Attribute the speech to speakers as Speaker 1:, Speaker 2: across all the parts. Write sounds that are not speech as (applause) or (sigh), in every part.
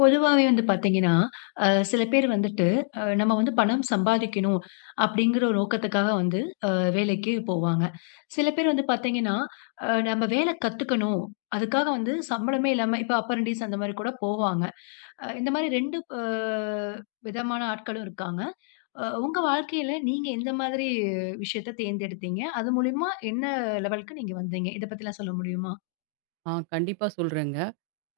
Speaker 1: பொதுவாவே வந்து பார்த்தீங்கன்னா, சில பேர் வந்துட்டு, நம்ம வந்து பணம் சம்பாதிக்கணும் அப்படிங்கிற ஒரு நோக்கத்துக்காக வந்து வேலைக்கு போவாங்க. சில பேர் வந்து பார்த்தீங்கன்னா, நம்ம வேலை கத்துக்கணும், அதுக்காக வந்து சம்பளமே இல்லாம இப்ப அப்பரன்டிஸ் அந்த மாரி கூட போவாங்க. இந்த மாரி 2 விதமான ஆட்களும் இருக்காங்க. உங்க வாழ்க்கையில நீங்க எந்த மாதிரி விஷயத்த தேர்ந்தெடுத்தீங்க? அது மூலியமா என்ன லெவலுக்கு நீங்க வந்தீங்க? இத பத்திலாம் சொல்ல முடியுமா?
Speaker 2: ஆ கண்டிப்பா சொல்றேங்க.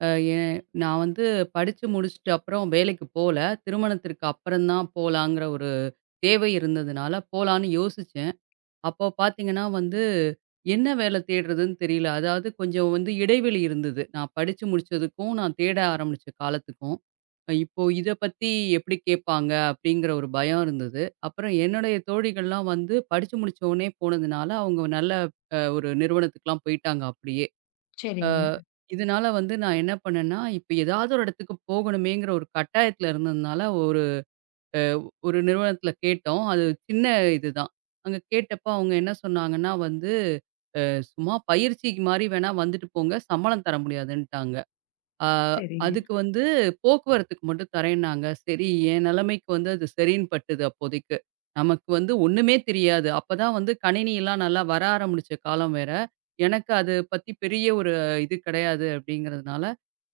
Speaker 2: அ ஏன் நான் வந்து படிச்சு முடிச்சுட்டு அப்புறம் வேலைக்கு போல. திருமணத்திற்கு அப்புறம் தான் போலாங்கிற ஒரு தேவை இருந்ததுனால போலான்னு யோசிச்சேன். அப்போ பார்த்தீங்கன்னா வந்து, என்ன வேலை தேடுறதுன்னு தெரியல. அதாவது கொஞ்சம் வந்து இடைவெளி இருந்தது. நான் படிச்சு முடிச்சதுக்கும், நான் தேட ஆரம்பிச்ச காலத்துக்கும். இப்போ இத பத்தி எப்படி கேட்பாங்க? அப்படிங்கிற ஒரு பயம் இருந்தது. அப்புறம் என்னுடைய தோழிகள்லாம் வந்து படிச்சு முடிச்ச உடனே போனதுனால, அவங்க நல்ல ஒரு நிறுவனத்துக்குலாம் போயிட்டாங்க அப்படியே. அ
Speaker 1: சரிங்க,
Speaker 2: இதனால வந்து நான் என்ன பண்ணேன்னா, இப்ப ஏதாவது ஒரு இடத்துக்கு போகணுமேங்கிற ஒரு கட்டாயத்துல இருந்ததுனால, ஒரு ஒரு நிறுவனத்துல கேட்டோம். அது சின்ன இதுதான். அங்க கேட்டப்ப அவங்க என்ன சொன்னாங்கன்னா வந்து, சும்மா பயிற்சிக்கு மாரி வேணா வந்துட்டு போங்க, சம்பளம் தர முடியாதுன்ட்டாங்க." ஆ
Speaker 1: சரிங்க.
Speaker 2: அதுக்கு வந்து போக்குவரத்துக்கு மட்டும் தரேன்னாங்க. சரி, என் நிலைமைக்கு வந்து அது சரின்னு பட்டுது அப்போதைக்கு. நமக்கு வந்து ஒண்ணுமே தெரியாது. அப்பதான் வந்து கணினிலாம் நல்லா வர ஆரம்பிச்ச காலம் வேற. எனக்கு அது பத்தி பெரிய ஒரு இது கிடையாது அப்படிங்கிறதுனால,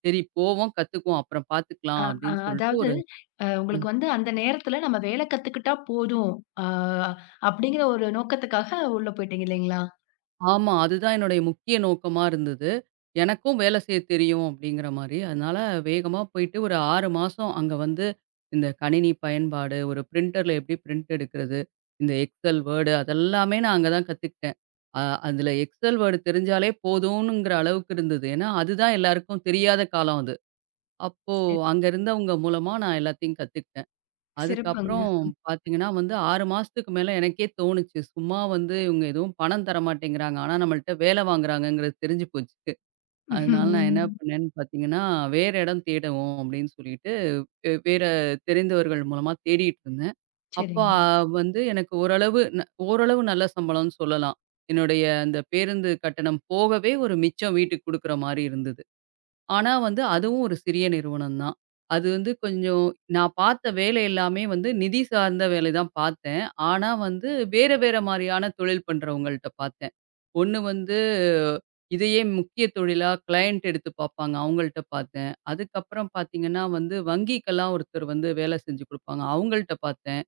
Speaker 2: சரி போவோம், கத்துக்குவோம், அப்புறம்
Speaker 1: அ,
Speaker 2: பார்த்துக்கலாம்
Speaker 1: அ
Speaker 2: அப்படின்னு சொல்லிட்டு
Speaker 1: அதாவது
Speaker 2: ஒரு
Speaker 1: உங்களுக்கு வந்து அந்த நேரத்துல நம்ம வேல கத்துக்கிட்டா போதும். அ அப்படிங்கிற ஒரு நோக்கத்துக்காக உள்ள போயிட்டீங்க இல்லைங்களா?
Speaker 2: ஆமா. அதுதான் என்னுடைய முக்கிய நோக்கமா இருந்தது. எனக்கும் வேலை செய்ய தெரியும் அப்படிங்கிற மாரி. அதனால வேகமா போயிட்டு ஒரு 6 மாசம் அங்க வந்து இந்த கணினி பயன்பாடு, ஒரு பிரிண்டர்ல எப்படி பிரிண்ட் எடுக்கிறது, இந்த எக்ஸல், வேர்டு அதெல்லாமே நான் அங்க தான் கத்துக்கிட்டேன். அ அதுல எக்ஸல், வேர்டு தெரிஞ்சாலே போதும்ங்கிற அளவுக்கு இருந்தது. ஏன்னா, அதுதான் எல்லாருக்கும் தெரியாத காலம் அது. அப்போ
Speaker 1: சரி.
Speaker 2: அங்க இருந்தவங்க மூலமா நான் எல்லாத்தையும் கத்துக்கிட்டேன்.
Speaker 1: சிறப்புங்க.
Speaker 2: அதுக்கப்புறம் பார்த்தீங்கன்னா வந்து 6 மாசத்துக்கு மேல எனக்கே தோணுச்சு. சும்மா வந்து இவங்க எதுவும் பணம் தர மாட்டேங்கிறாங்க. ஆனா நம்மள்ட்ட வேலை வாங்குறாங்கங்கிறது தெரிஞ்சு போச்சு. அதனால நான் என்ன
Speaker 1: ம்.
Speaker 2: பண்ணேன்னு பார்த்தீங்கன்னா, வேற இடம் தேடுவோம் அப்படின்னு சொல்லிட்டு, வேற தெரிந்தவர்கள் மூலமா தேடிட்டு இருந்தேன். அப்போ
Speaker 1: சரிங்க.
Speaker 2: வந்து எனக்கு ஓரளவு ஓரளவு நல்ல சம்பளம்னு சொல்லலாம். என்னுடைய அந்த பேருந்து கட்டணம் போகவே ஒரு மிச்சம் வீட்டுக்கு குடுக்குற மாரி இருந்தது. ஆனா வந்து அதுவும் ஒரு சிறிய நிறுவனம் தான். அது வந்து கொஞ்சம் நான் பார்த்த வேலை எல்லாமே வந்து நிதி சார்ந்த வேலை தான் பார்த்தேன். ஆனா வந்து வேற வேற மாரியான தொழில் பண்றவங்கள்ட்ட பார்த்தேன். ஒண்ணு வந்து இதையே முக்கிய தொழிலா கிளையண்ட் எடுத்து பார்ப்பாங்க. அவங்கள்ட்ட பார்த்தேன். அதுக்கப்புறம் பார்த்தீங்கன்னா வந்து வங்கிக்கெல்லாம் ஒருத்தர் வந்து வேலை செஞ்சு குடுப்பாங்க. அவங்கள்ட்ட பார்த்தேன்.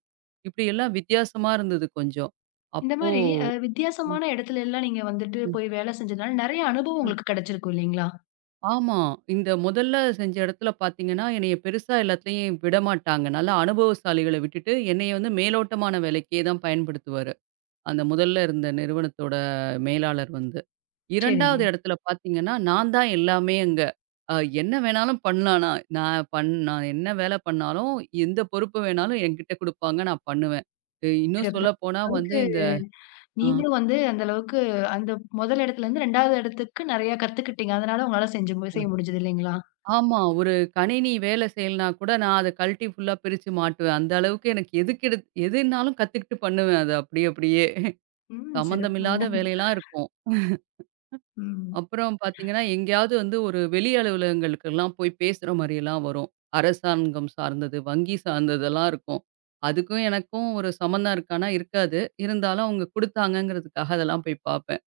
Speaker 2: இப்படி எல்லாம் வித்தியாசமா இருந்தது கொஞ்சம்.
Speaker 1: இந்த
Speaker 2: அப்போ
Speaker 1: மாரி வித்தியாசமான இடத்துல எல்லாம் நீங்க வந்துட்டு
Speaker 2: ம்.
Speaker 1: போய் வேல செஞ்சதுனால நெறைய அனுபவம் உங்களுக்கு கிடைச்சிருக்கும் இல்லைங்களா?
Speaker 2: ஆமா. இந்த முதல்ல செஞ்ச இடத்துல பார்த்தீங்கன்னா, என்னைய பெருசா எல்லாத்துலயும் விடமாட்டாங்க. நல்லா அனுபவசாலிகள விட்டுட்டு, என்னைய வந்து மேலோட்டமான வேலைக்கே தான் பயன்படுத்துவாரு. அந்த முதல்ல இருந்த நிறுவனத்தோட மேலாளர் வந்து.
Speaker 1: சரிங்க.
Speaker 2: 2வது இடத்துல பார்த்தீங்கன்னா, நான் தான் எல்லாமே அங்க. அ என்ன வேணாலும் பண்ணலாம் நான். நான் பண் நான் என்ன வேலை பண்ணாலும், எந்த பொறுப்பு வேணாலும் என்கிட்ட குடுப்பாங்க. நான் பண்ணுவேன். இன்னும்
Speaker 1: சிறப்பு.
Speaker 2: சொல்லப்போனா வந்து
Speaker 1: அதுக்கு
Speaker 2: இந்த ஆ.
Speaker 1: நீங்களும் வந்து அந்த அளவுக்கு அந்த முதல் இடத்துல இருந்து 2வது இடத்துக்கு நெறைய கத்துக்கிட்டீங்க. அதனால உங்களால செஞ்சு செய்ய முடிஞ்சது இல்லைங்களா?
Speaker 2: ஆமா. ஒரு கணினி வேலை செய்யலனா கூட நான் அத கழட்டி ஃபுல்லா பிரிச்சு மாட்டுவேன். அந்த அளவுக்கு எனக்கு எதுக்கு எடு எதுனாலும் கத்துக்கிட்டு பண்ணுவேன் அத அப்படியே அப்படியே.
Speaker 1: ம். சிறப்புங்க.
Speaker 2: சம்மந்தமில்லாத வேலையெல்லாம் இருக்கும்.
Speaker 1: ம்.
Speaker 2: அப்புறம் பார்த்தீங்கன்னா, எங்கேயாவது வந்து ஒரு வெளி அலுவலகங்களுக்கெல்லாம் போய் பேசுற மாரியெல்லாம் வரும். அரசாங்கம் சார்ந்தது, வங்கி சார்ந்ததெல்லாம் இருக்கும். அதுக்கும் எனக்கும் ஒரு சம்மந்தம் இருக்கான்னா இருக்காது. இருந்தாலும் அவங்க குடுத்தாங்கங்கிறதுக்காக அதெல்லாம் போய் பார்ப்பேன்.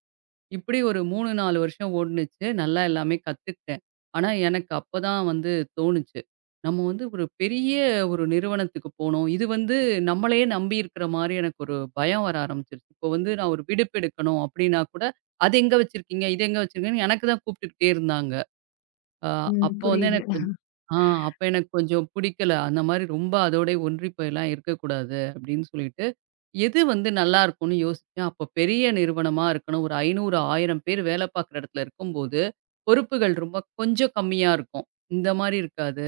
Speaker 2: இப்படி ஒரு 3, 4 வருஷம் ஓடுனுச்சு. நல்லா எல்லாமே கத்துக்கிட்டேன். ஆனா, எனக்கு அப்பதான் வந்து தோணுச்சு. நம்ம வந்து ஒரு பெரிய ஒரு நிறுவனத்துக்கு போணும். இது வந்து நம்மளையே நம்பி இருக்கிற மாரி எனக்கு ஒரு பயம் வர ஆரம்பிச்சுருச்சு. இப்போ வந்து நான் ஒரு விடுப்பு எடுக்கணும் அப்படின்னா கூட, "அது எங்க வச்சிருக்கீங்க? இது எங்க வச்சிருக்கீங்கன்னு?" எனக்கு தான் கூப்பிட்டுக்கிட்டே இருந்தாங்க. அ
Speaker 1: ம்.
Speaker 2: அப்போ வந்து
Speaker 1: புரியுது.
Speaker 2: எனக்கு கொஞ்சம் ஆ அப்ப எனக்கு கொஞ்சம் பிடிக்கல. அந்த மாரி ரொம்ப அதோட ஒன்றி போயெல்லாம் இருக்கக்கூடாது அப்படின்னு சொல்லிட்டு எது வந்து நல்லா இருக்கும்னு யோசிச்சேன். அப்போ பெரிய நிறுவனமா இருக்கணும். ஒரு 500, 1000 பேர் வேலை பார்க்குற இடத்துல இருக்கும்போது, பொறுப்புகள் ரொம்ப கொஞ்சம் கம்மியா இருக்கும். இந்த மாரி இருக்காது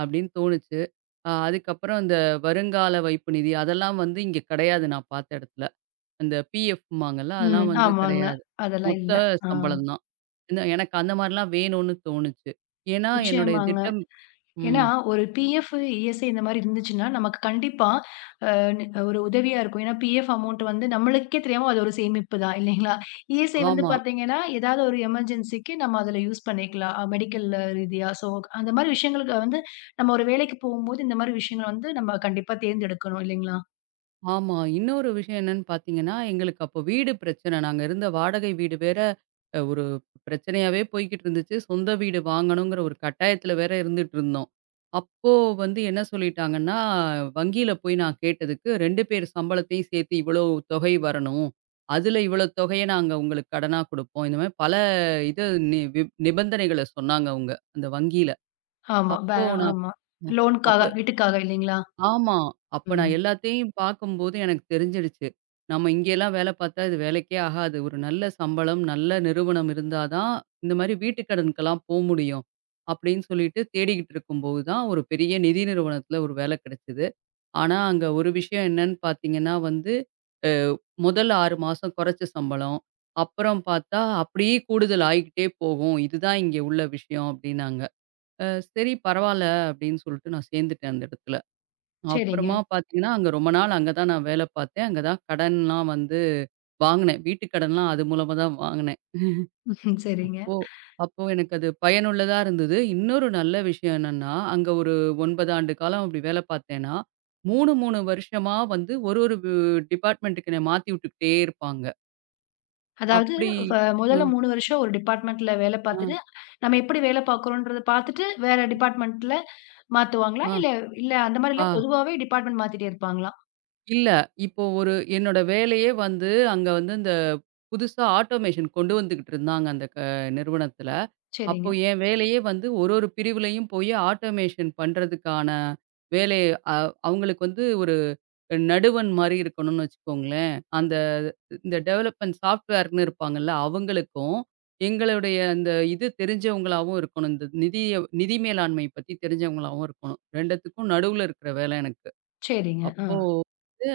Speaker 2: அப்படின்னு தோணுச்சு. அதுக்கப்புறம் இந்த வருங்கால வைப்பு நிதி அதெல்லாம் வந்து இங்க கிடையாது நான் பார்த்த இடத்துல. அந்த பிஎஃப்ம்பாங்கல்ல
Speaker 1: ம்.
Speaker 2: அதெல்லாம் வந்து
Speaker 1: ஆமாங்க.
Speaker 2: கிடையாது.
Speaker 1: அதெல்லாம்
Speaker 2: மொத்த
Speaker 1: இல்ல. ஆ.
Speaker 2: சம்பளம் தான். என்ன எனக்கு அந்த மாரிலாம் வேணும்னு தோணுச்சு. ஏன்னா என்னுடைய
Speaker 1: நிச்சயமாங்க.
Speaker 2: திட்டம்
Speaker 1: ஏன்னா,
Speaker 2: ம்.
Speaker 1: ஒரு பிஎஃப், இஎஸ்ஐ இந்த மாரி இருந்துச்சுன்னா, நமக்கு கண்டிப்பா அ நி ஒரு உதவியா இருக்கும். ஏன்னா, பிஎஃப் அமௌண்ட் வந்து நம்மளுக்கே தெரியாம அது ஒரு சேமிப்பு தான் இல்லைங்களா? இஎஸ்ஐ வந்து
Speaker 2: ஆமா.
Speaker 1: பார்த்தீங்கன்னா, ஏதாவது ஒரு எமர்ஜென்சிக்கு நம்ம அதில யூஸ் பண்ணிக்கலாம். மெடிக்கல் ரீதியா. ஸோ, அந்த மாரி விஷயங்களுக்கு வந்து நம்ம ஒரு வேலைக்கு போகும்போது இந்த மாரி விஷயங்கள வந்து நம்ம கண்டிப்பா தேர்ந்தெடுக்கணும் இல்லைங்களா?
Speaker 2: ஆமா. இன்னொரு விஷயம் என்னன்னு பார்த்தீங்கன்னா, எங்களுக்கு அப்போ வீடு பிரச்சனை. நாங்க இருந்த வாடகை வீடு வேற ஒரு பிரச்சனையாவே போய்க்கிட்டு இருந்துச்சு. சொந்த வீடு வாங்கணுங்கிற ஒரு கட்டாயத்தில வேற இருந்துட்டு இருந்தோம். அப்போ வந்து என்ன சொல்லிட்டாங்கன்னா, வங்கியில போய் நான் கேட்டதுக்கு 2 பேர் சம்பளத்தையும் சேர்த்து இவ்வளோ தொகை வரணும். அதில இவ்வளோ தொகைய நாங்க உங்களுக்கு கடனா குடுப்போம். இந்த மாரி பல இது நி நிபந்தனைகள சொன்னாங்க அவங்க, அந்த வங்கியில.
Speaker 1: ஆமா.
Speaker 2: அப்போ நான்
Speaker 1: ஆமா.
Speaker 2: அ அப்ப
Speaker 1: லோனுக்காக, வீட்டுக்காக இல்லைங்களா?
Speaker 2: ஆமா. அப்ப நான்
Speaker 1: ம்.
Speaker 2: எல்லாத்தையும் பார்க்கும்போது எனக்கு தெரிஞ்சிடுச்சு. நம்ம இங்கேலாம் வேல பார்த்தா இது வேலைக்கே ஆகாது. ஒரு நல்ல சம்பளம், நல்ல நிறுவனம் இருந்தா தான், இந்த மாரி வீட்டு கடனுக்கெல்லாம் போ முடியும். அப்படின்னு சொல்லிட்டு தேடிக்கிட்டு இருக்கும்போது தான் ஒரு பெரிய நிதி நிறுவனத்தில ஒரு வேல கிடைச்சது. ஆனா அங்க ஒரு விஷயம் என்னன்னு பார்த்தீங்கன்னா வந்து, அ முதல் 6 மாசம் குறைச்ச சம்பளம். அப்புறம் பார்த்தா அப்படியே கூடுதல் ஆயிக்கிட்டே போகும். இதுதான் இங்கே உள்ள விஷயம் அப்படின்னாங்க. அ சரி பரவால்ல அப்படின்னு சொல்லிட்டு நான் சேர்ந்துட்டேன் அந்த இடத்துல.
Speaker 1: சரிங்க.
Speaker 2: அப்புறமா பார்த்தீங்கன்னா, அங்க ரொம்ப நாள் அங்க தான் நான் வேலை பார்த்தேன். அங்க தான் கடன்லாம் வந்து வாங்குனேன். வீட்டு கடன்லாம் அது மூலமா தான் வாங்குனேன்.
Speaker 1: (laughs) சரிங்க.
Speaker 2: அப்போ அப்போ எனக்கு அது பயனுள்ளதா இருந்தது. இன்னொரு நல்ல விஷயம் என்னன்னா, அங்க ஒரு 9 ஆண்டு காலம் அப்படி வேலை பார்த்தேன்னா, 3, 3 வருஷமா வந்து ஒரு ஒரு டிபார்ட்மென்ட்டுக்கு என்னை மாத்தி விட்டுக்கிட்டே இருப்பாங்க.
Speaker 1: அதாவது
Speaker 2: அப்படி
Speaker 1: வ முதல்ல
Speaker 2: அ,
Speaker 1: 3 வருஷம் ஒரு டிபார்ட்மென்ட்ல வேல
Speaker 2: அ,
Speaker 1: பார்த்துட்டு, நம்ம எப்படி வேல பார்க்குறோன்றத பார்த்துட்டு, வேற டிபார்ட்மென்ட்ல மாத்துவாங்களா?
Speaker 2: அ,
Speaker 1: இல்ல இல்ல அந்த மாரி இல்ல.
Speaker 2: ஆ
Speaker 1: பொதுவாவே டிபார்ட்மென்ட் மாத்திட்டே இருப்பாங்களா?
Speaker 2: இல்ல. இப்போ ஒரு என்னோட வேலையே வந்து அங்க வந்து இந்த புதுசா ஆட்டோமேஷன் கொண்டு வந்துகிட்டு இருந்தாங்க அந்த நிறுவனத்துல.
Speaker 1: சரிங்க,
Speaker 2: அப்போ என் வேலையே வந்து ஒரு ஒரு பிரிவுலயும் போய் ஆட்டோமேஷன் பண்றதுக்கான வேலை அ அவங்களுக்கு வந்து ஒரு நடுவன் மாரி இருக்கணும்னு வச்சுக்கோங்களேன். அந்த இந்த டெவலப்மெண்ட் சாஃப்ட்வேர்ன்னு இருப்பாங்கல்ல, அவங்களுக்கும் எங்களுடைய அந்த இது தெரிஞ்சவங்களாவும் இருக்கணும். இந்த நிதி மேலாண்மை பத்தி தெரிஞ்சவங்களாவும் இருக்கணும். 2த்துக்கும் நடுவுல இருக்கிற வேலை எனக்கு.
Speaker 1: சரிங்க. ஆ,
Speaker 2: அப்போ அ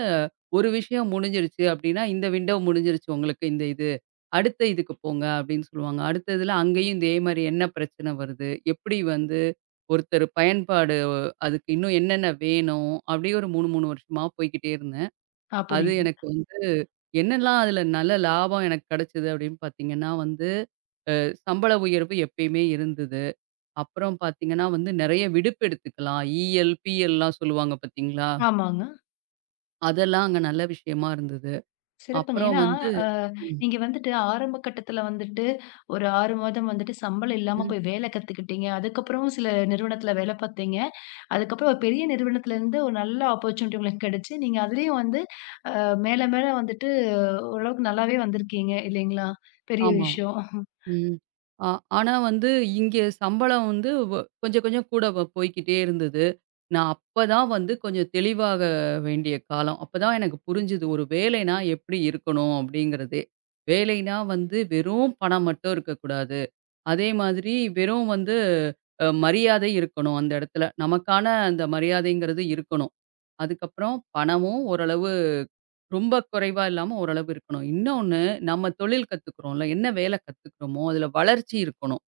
Speaker 2: ஒரு விஷயம் முடிஞ்சிருச்சு அப்டின்னா, இந்த விண்டோ முடிஞ்சிருச்சு உங்களுக்கு இந்த இது. அடுத்த இதுக்கு போங்க அப்டின்னு சொல்லுவாங்க. அடுத்த இதுல அங்கேயும் இதே மாரி என்ன பிரச்சனை வருது? எப்படி வந்து ஒருத்தர் பயன்பாடு அதுக்கு இன்னும் என்னென்ன வேணும்? அப்டியே ஒரு 3, 3 வருஷமா போய்க்கிட்டே இருந்தேன்.
Speaker 1: ஆ
Speaker 2: அது
Speaker 1: புரியுது.
Speaker 2: எனக்கு வந்து என்னலாம் அதுல நல்ல லாபம் எனக்கு கிடைச்சது அப்டின்னு பார்த்தீங்கன்னா வந்து, அ சம்பள உயர்வு எப்பயுமே இருந்தது. அப்புறம் பார்த்தீங்கன்னா வந்து நெறைய விடுப்பு எடுத்துக்கலாம். இஎல், பிஎல்லாம் சொல்லுவாங்க பார்த்தீங்களா?
Speaker 1: ஆமாங்க.
Speaker 2: அதெல்லாம் அங்க நல்ல விஷயமா இருந்தது.
Speaker 1: சிறப்புங்க.
Speaker 2: அப்புறம்
Speaker 1: ஏன்னா,
Speaker 2: வந்து
Speaker 1: அ
Speaker 2: ம்.
Speaker 1: நீங்க வந்துட்டு ஆரம்ப கட்டத்துல வந்துட்டு ஒரு 6 மாதம் வந்துட்டு சம்பளம் இல்லாம
Speaker 2: ம்.
Speaker 1: போய் வேல கத்துக்கிட்டீங்க. அதுக்கப்புறமும் சில நிறுவனத்துல வேல பார்த்தீங்க. அதுக்கப்புறம் ஒரு பெரிய நிறுவனத்துலருந்து ஒரு நல்ல ஆப்பர்ச்சுனிட்டி உங்களுக்கு கிடைச்சு, நீங்க அதுலயும் வந்து மேல மேல வந்துட்டு ஓரளவுக்கு நல்லாவே வந்திருக்கீங்க இல்லைங்களா? பெரிய
Speaker 2: ஆமா.
Speaker 1: விஷயம்.
Speaker 2: ம். ஆ ஆனா வந்து இங்கே சம்பளம் வந்து கொஞ்சம் கொஞ்சம் கூட போய்க்கிட்டே இருந்தது. நான் அப்பதான் வந்து கொஞ்சம் தெளிவாக வேண்டிய காலம். அப்பதான் எனக்கு புரிஞ்சது ஒரு வேலைனா எப்படி இருக்கணும் அப்படிங்கிறதே. வேலைனா வந்து வெறும் பணம் மட்டும் இருக்கக்கூடாது. அதே மாதிரி வெறும் வந்து மரியாதை இருக்கணும் அந்த இடத்துல. நமக்கான அந்த மரியாதைங்கிறது இருக்கணும். அதுக்கப்புறம் பணமும் ஓரளவு ரொம்ப குறைவா இல்லாம ஓரளவு இருக்கணும். இன்னொன்னு நம்ம தொழில் கத்துக்கிறோம்ல, என்ன வேல கத்துக்கிறோமோ, அதுல வளர்ச்சி இருக்கணும்.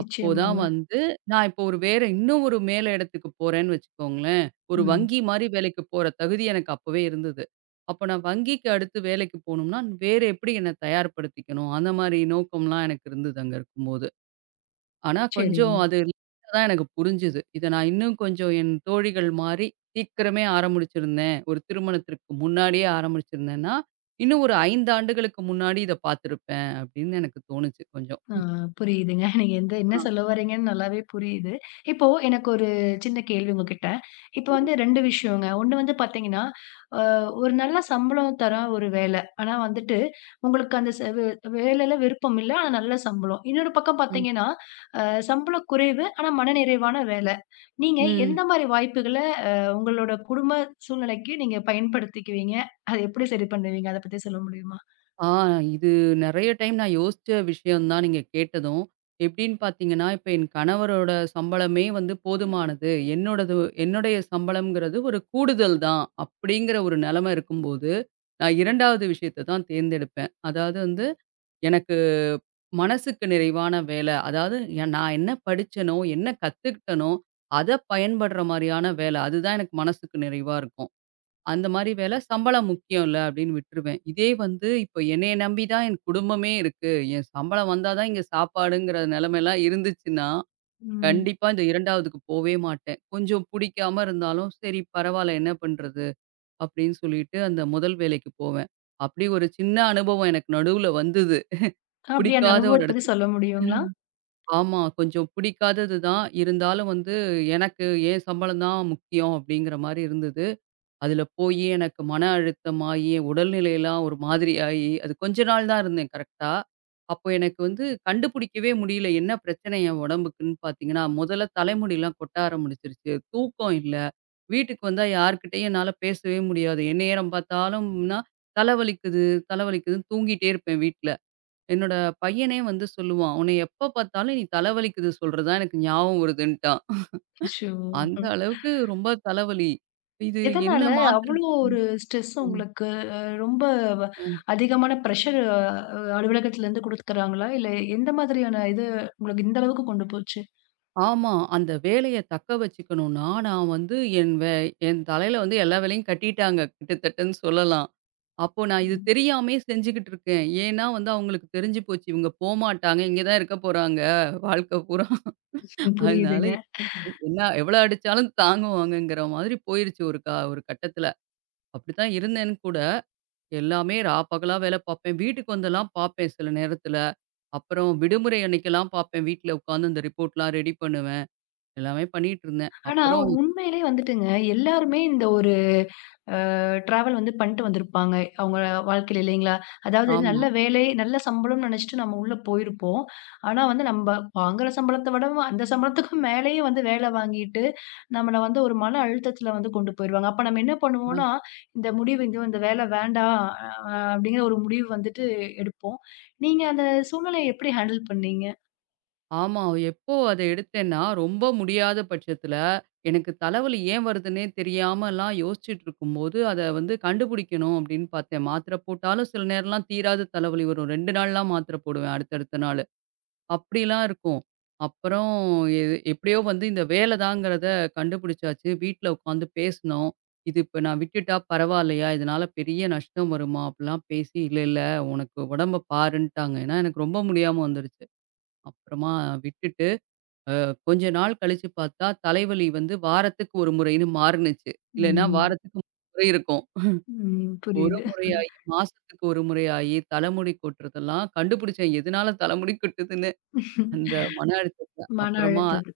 Speaker 2: அப்போதான் வந்து நான் இப்போ ஒரு வேற இன்னும் ஒரு மேல இடத்துக்கு போறேன்னு வச்சுக்கோங்களேன், ஒரு
Speaker 1: ம்.
Speaker 2: வங்கி மாரி வேலைக்கு போற தகுதி எனக்கு அப்பவே இருந்தது. அப்ப நான் வங்கிக்கு அடுத்து வேலைக்கு போணும்னா, வேற எப்படி என்ன தயார்படுத்திக்கணும்? அந்த மாரி நோக்கம்லாம் எனக்கு இருந்தது அங்க இருக்கும்போது. ஆனா,
Speaker 1: சரிங்க.
Speaker 2: கொஞ்சம் அது லேட்டா தான் எனக்கு புரிஞ்சுது. இத நான் இன்னும் கொஞ்சம் என் தோழிகள் மாரி சீக்கிரமே ஆரம்பிச்சிருந்தேன். ஒரு திருமணத்திற்கு முன்னாடியே ஆரம்பிச்சிருந்தேன்னா, இன்னும் ஒரு 5 ஆண்டுகளுக்கு முன்னாடி இத பார்த்திருப்பேன் அப்படின்னு எனக்கு தோணுச்சு கொஞ்சம்.
Speaker 1: ஆ புரியுதுங்க. (laughs) நீங்க எந்த என்ன
Speaker 2: ஆ.
Speaker 1: சொல்ல வரீங்கன்னு நல்லாவே புரியுது. இப்போ எனக்கு ஒரு சின்ன கேள்வி உங்ககிட்ட. இப்போ
Speaker 2: ம்,
Speaker 1: வந்து 2 விஷயங்க. ஒண்ணு வந்து பார்த்தீங்கன்னா, அ ஒரு நல்ல சம்பளம் தர ஒரு வேலை. ஆனா வந்துட்டு உங்களுக்கு அந்த ச வே வேலையில விருப்பம் இல்ல. ஆனா நல்ல சம்பளம். இன்னொரு பக்கம்
Speaker 2: ம்,
Speaker 1: பார்த்தீங்கன்னா, அ சம்பளம் குறைவு. ஆனா மனநிறைவான வேலை. நீங்க
Speaker 2: ம்.
Speaker 1: எந்த மாரி வாய்ப்புகள அ உங்களோட குடும்ப சூழ்நிலைக்கு நீங்க பயன்படுத்திக்குவீங்க? அத எப்படி சரி பண்ணுவீங்க? அத பத்தி சொல்ல முடியுமா?
Speaker 2: ஆ இது நெறைய டைம் நான் யோசிச்ச விஷயம் தான் நீங்க கேட்டதும். எப்படின்னு பார்த்தீங்கன்னா, இப்ப என் கணவரோட சம்பளமே வந்து போதுமானது. என்னுடைய சம்பளம்ங்கிறது ஒரு கூடுதல் தான் அப்படிங்கிற ஒரு நெலைமை இருக்கும்போது, நான் 2வது விஷயத்த தான் தேர்ந்தெடுப்பேன். அதாவது வந்து எனக்கு மனசுக்கு நிறைவான வேலை. அதாவது நான் என்ன படிச்சேனோ, என்ன கத்துக்கிட்டேனோ, அத பயன்படுற மாரியான வேலை. அதுதான் எனக்கு மனசுக்கு நிறைவா இருக்கும். அந்த மாரி வேல, சம்பளம் முக்கியம் இல்ல அப்டின்னு விட்டுருவேன். இதே வந்து இப்ப என்னைய நம்பி தான் என் குடும்பமே இருக்கு. என் சம்பளம் வந்தா தான் இங்க சாப்பாடுங்கிற நெலைமைலாம் இருந்துச்சுன்னா,
Speaker 1: ம்.
Speaker 2: கண்டிப்பா இந்த 2வதுக்கு போவே மாட்டேன். கொஞ்சம் புடிக்காம இருந்தாலும், சரி பரவால்ல என்ன பண்றது? அப்டின்னு சொல்லிட்டு அந்த முதல் வேலைக்கு போவேன். அப்டி ஒரு சின்ன அனுபவம் எனக்கு நடுவுல வந்தது.
Speaker 1: அப்படியா அந்த
Speaker 2: பிடிக்காத ஒரு
Speaker 1: அனுபவத்த பத்தி
Speaker 2: இடத்துக்கு
Speaker 1: சொல்ல முடியுங்களா?
Speaker 2: ஆமா. கொஞ்சம் பிடிக்காதது தான். இருந்தாலும் வந்து எனக்கு என் சம்பளம் தான் முக்கியம் அப்டிங்கிற மாரி இருந்தது. அதில போயி எனக்கு மன அழுத்தமாயி, உடல்நிலைலாம் ஒரு மாதிரி ஆயி, அது கொஞ்ச நாள் தான் இருந்தேன் கரெக்ட்டா. அப்போ எனக்கு வந்து கண்டுபிடிக்கவே முடியல. என்ன பிரச்சனை என் உடம்புக்குன்னு பார்த்தீங்கன்னா, முதல்ல தலைமுடிலாம் கொட்ட ஆரம்பிச்சிருச்சு. தூக்கம் இல்ல. வீட்டுக்கு வந்தா யார்கிட்டயும் என்னால பேசவே முடியாது. என் நேரம் பார்த்தாலும்னா, தலை வலிக்குது, தலை வலிக்குதுன்னு தூங்கிட்டே இருப்பேன் வீட்ல. என்னோட பையனே வந்து சொல்லுவான், "உன்னைய எப்ப பார்த்தாலும் நீ தலை வலிக்குது சொல்றது தான் எனக்கு ஞாபகம் வருதுன்ட்டான்."
Speaker 1: அச்சோ!
Speaker 2: அந்த
Speaker 1: ம்.
Speaker 2: அளவுக்கு ரொம்ப தலைவலி. இது என்ன
Speaker 1: எதனால
Speaker 2: மாத்திர
Speaker 1: அவ்ளோ ஒரு ஸ்ட்ரெஸ்
Speaker 2: ம்.
Speaker 1: உங்களுக்கு? அ ரொம்ப வ
Speaker 2: ம்.
Speaker 1: அதிகமான பிரஷர் அலுவலகத்துலருந்து குடுக்குறாங்களா? இல்ல எந்த மாதிரியான இது உங்களுக்கு இந்த அளவுக்கு கொண்டு போச்சு?
Speaker 2: ஆமா. அந்த வேலைய தக்க வச்சுக்கணும்னா, நான் வந்து என் தலையில வந்து எல்லா வேலையும் கட்டிட்டாங்க கிட்டத்தட்டன்னு சொல்லலாம். அப்போ நான் இது
Speaker 1: ம்.
Speaker 2: தெரியாமயே செஞ்சுகிட்டு இருக்கேன். ஏன்னா வந்து அவங்களுக்கு தெரிஞ்சு போச்சு. இவங்க போமாட்டாங்க. இங்க தான் இருக்க போறாங்க வாழ்க்கை பூரா. அதனால
Speaker 1: புரியுதுங்க.
Speaker 2: என்ன எவ்வளோ அடிச்சாலும் தாங்குவாங்கங்கிற மாதிரி போயிருச்சு ஒரு கட்டத்தில. அப்படித்தான் இருந்தேன்னு கூட. எல்லாமே ராப்பகலா வேலை பார்ப்பேன். வீட்டுக்கு வந்தெல்லாம் பார்ப்பேன் சில நேரத்தில. அப்புறம் விடுமுறை அன்னைக்கெல்லாம் பார்ப்பேன். வீட்ல உட்காந்து அந்த ரிப்போர்ட்லாம் ரெடி பண்ணுவேன். எல்லாமே பண்ணிட்டுருந்தேன்.
Speaker 1: ஆனா
Speaker 2: அப்புறம்
Speaker 1: உண்மையிலே வந்துட்டுங்க எல்லாருமே இந்த ஒரு டிராவல் வந்து பண்ணிட்டு வந்திருப்பாங்க. அவங்க வாழ்க்கையில இல்லைங்களா? அதாவது நல்ல
Speaker 2: ஆமா.
Speaker 1: வேலை, நல்ல சம்பளம்னு நெனைச்சுட்டு நம்ம உள்ள போயிருப்போம். ஆனா வந்து நம்ப வாங்குற சம்பளத்த விடவும் அந்த சம்பளத்துக்கும் மேலேயே வந்து வேலை வாங்கிட்டு, நம்மள வந்து ஒரு மன அழுத்தத்துல வந்து கொண்டு போயிருவாங்க. அப்ப நம்ம என்ன
Speaker 2: அ
Speaker 1: பண்ணுவோம்னா, இந்த முடிவு இந்த இந்த வேலை வேண்டாம் அப்படிங்கிற ஒரு முடிவு வந்துட்டு எடுப்போம். நீங்க அந்த சூழ்நிலைய எப்படி ஹேண்டில் பண்ணீங்க?
Speaker 2: ஆமா. எப்போ அத எடுத்தேன்னா, ரொம்ப முடியாத பட்சத்தில, எனக்கு தலைவலி ஏன் வருதுன்னே தெரியாமலாம் யோசிச்சுட்டுருக்கும்போது, அத வந்து கண்டுபிடிக்கணும் அப்படின்னு பார்த்தேன். மாத்திரை போட்டாலும் சில நேரம்லாம் தீராத தலைவலி வரும். 2 நாள்லாம் மாத்திரை போடுவேன் அடுத்தடுத்த நாள். அப்படிலாம் இருக்கும். அப்புறம் எ எப்படியோ வந்து இந்த வேலை தாங்கிறத கண்டுபிடிச்சாச்சு. வீட்ல உட்காந்து பேசினோம். இது இப்ப நான் விட்டுட்டா பரவாயில்லையா? இதனால பெரிய நஷ்டம் வருமா? அப்படிலாம் பேசி, இல்ல இல்ல உனக்கு உடம்ப பாருன்ட்டாங்க. ஏன்னா எனக்கு ரொம்ப முடியாம வந்துருச்சு. அப்புறமா விட்டுட்டு கொஞ்ச நாள் கழிச்சு பார்த்தா, தலைவலி வந்து வாரத்துக்கு ஒரு முறைன்னு மாறுனுச்சு. இல்லைன்னா
Speaker 1: ம்.
Speaker 2: வாரத்துக்கு 3 முறை இருக்கும்.
Speaker 1: ம்.
Speaker 2: ஒரு
Speaker 1: புரியுது.
Speaker 2: முறையாயி, மாசத்துக்கு ஒரு முறையாயி, தலைமுடி கொட்டுறதெல்லாம் கண்டுபிடிச்சேன். எதனால தலைமுடி கொட்டுதுன்னு? அந்த மன அழுத்தத்த
Speaker 1: மன
Speaker 2: அப்புறமா
Speaker 1: அழுத்தது.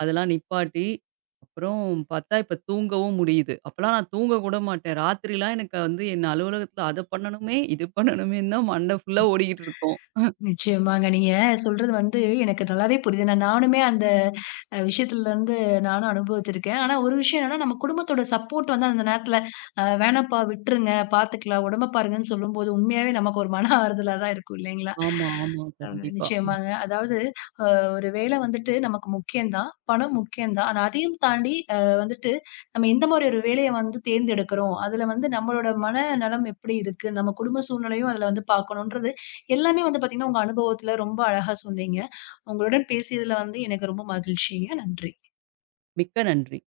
Speaker 2: அதெல்லாம் நிப்பாட்டி, அப்புறம் பார்த்தா இப்ப தூங்கவும் முடியுது. அப்பலாம் நான் தூங்க கூட மாட்டேன். ராத்திரிலாம் எனக்கு வந்து என் அலுவலகத்துல அத பண்ணணுமே, இது பண்ணணுமேன்னு தான் மண்ட ஃபுல்லா ஓடிக்கிட்டு இருக்கும்.
Speaker 1: நிச்சயமாங்க. நீங்க சொல்றது வந்து எனக்கு நல்லாவே புரியுது. நானுமே அந்த விஷயத்துல இருந்து நானும் அனுபவிச்சிருக்கேன். ஆனா ஒரு விஷயம் என்னன்னா, நம்ம குடும்பத்தோட சப்போர்ட் வந்து அந்த நேரத்துல, வேணாம்ப்பா விட்டுருங்க, பாத்துக்கலாம், உடம்ப பாருங்கன்னு சொல்லும்போது உண்மையாவே நமக்கு ஒரு மன ஆறுதலா தான் இருக்கும் இல்லைங்களா?
Speaker 2: ஆமா, ஆமா.
Speaker 1: அ
Speaker 2: கண்டிப்பா.
Speaker 1: நிச்சயமாங்க. அதாவது ஒரு வேலை வந்துட்டு நமக்கு முக்கியம் தான். பணம் முக்கியம் தான். ஆனா அதையும் தாண்டி வந்துட்டு நம்ம எந்த மாரி ஒரு வேலைய வந்து தேர்ந்தெடுக்கிறோம். அதுல வந்து நம்மளோட மனநலம் எப்படி இருக்கு, நம்ம குடும்ப சூழ்நிலையும் அதுல வந்து பாக்கணுன்றது எல்லாமே வந்து பாத்தீங்கன்னா, உங்க அனுபவத்துல ரொம்ப அழகா சொன்னீங்க. உங்களுடன் பேசியதுல வந்து எனக்கு ரொம்ப மகிழ்ச்சிங்க. நன்றி.
Speaker 2: மிக்க நன்றி.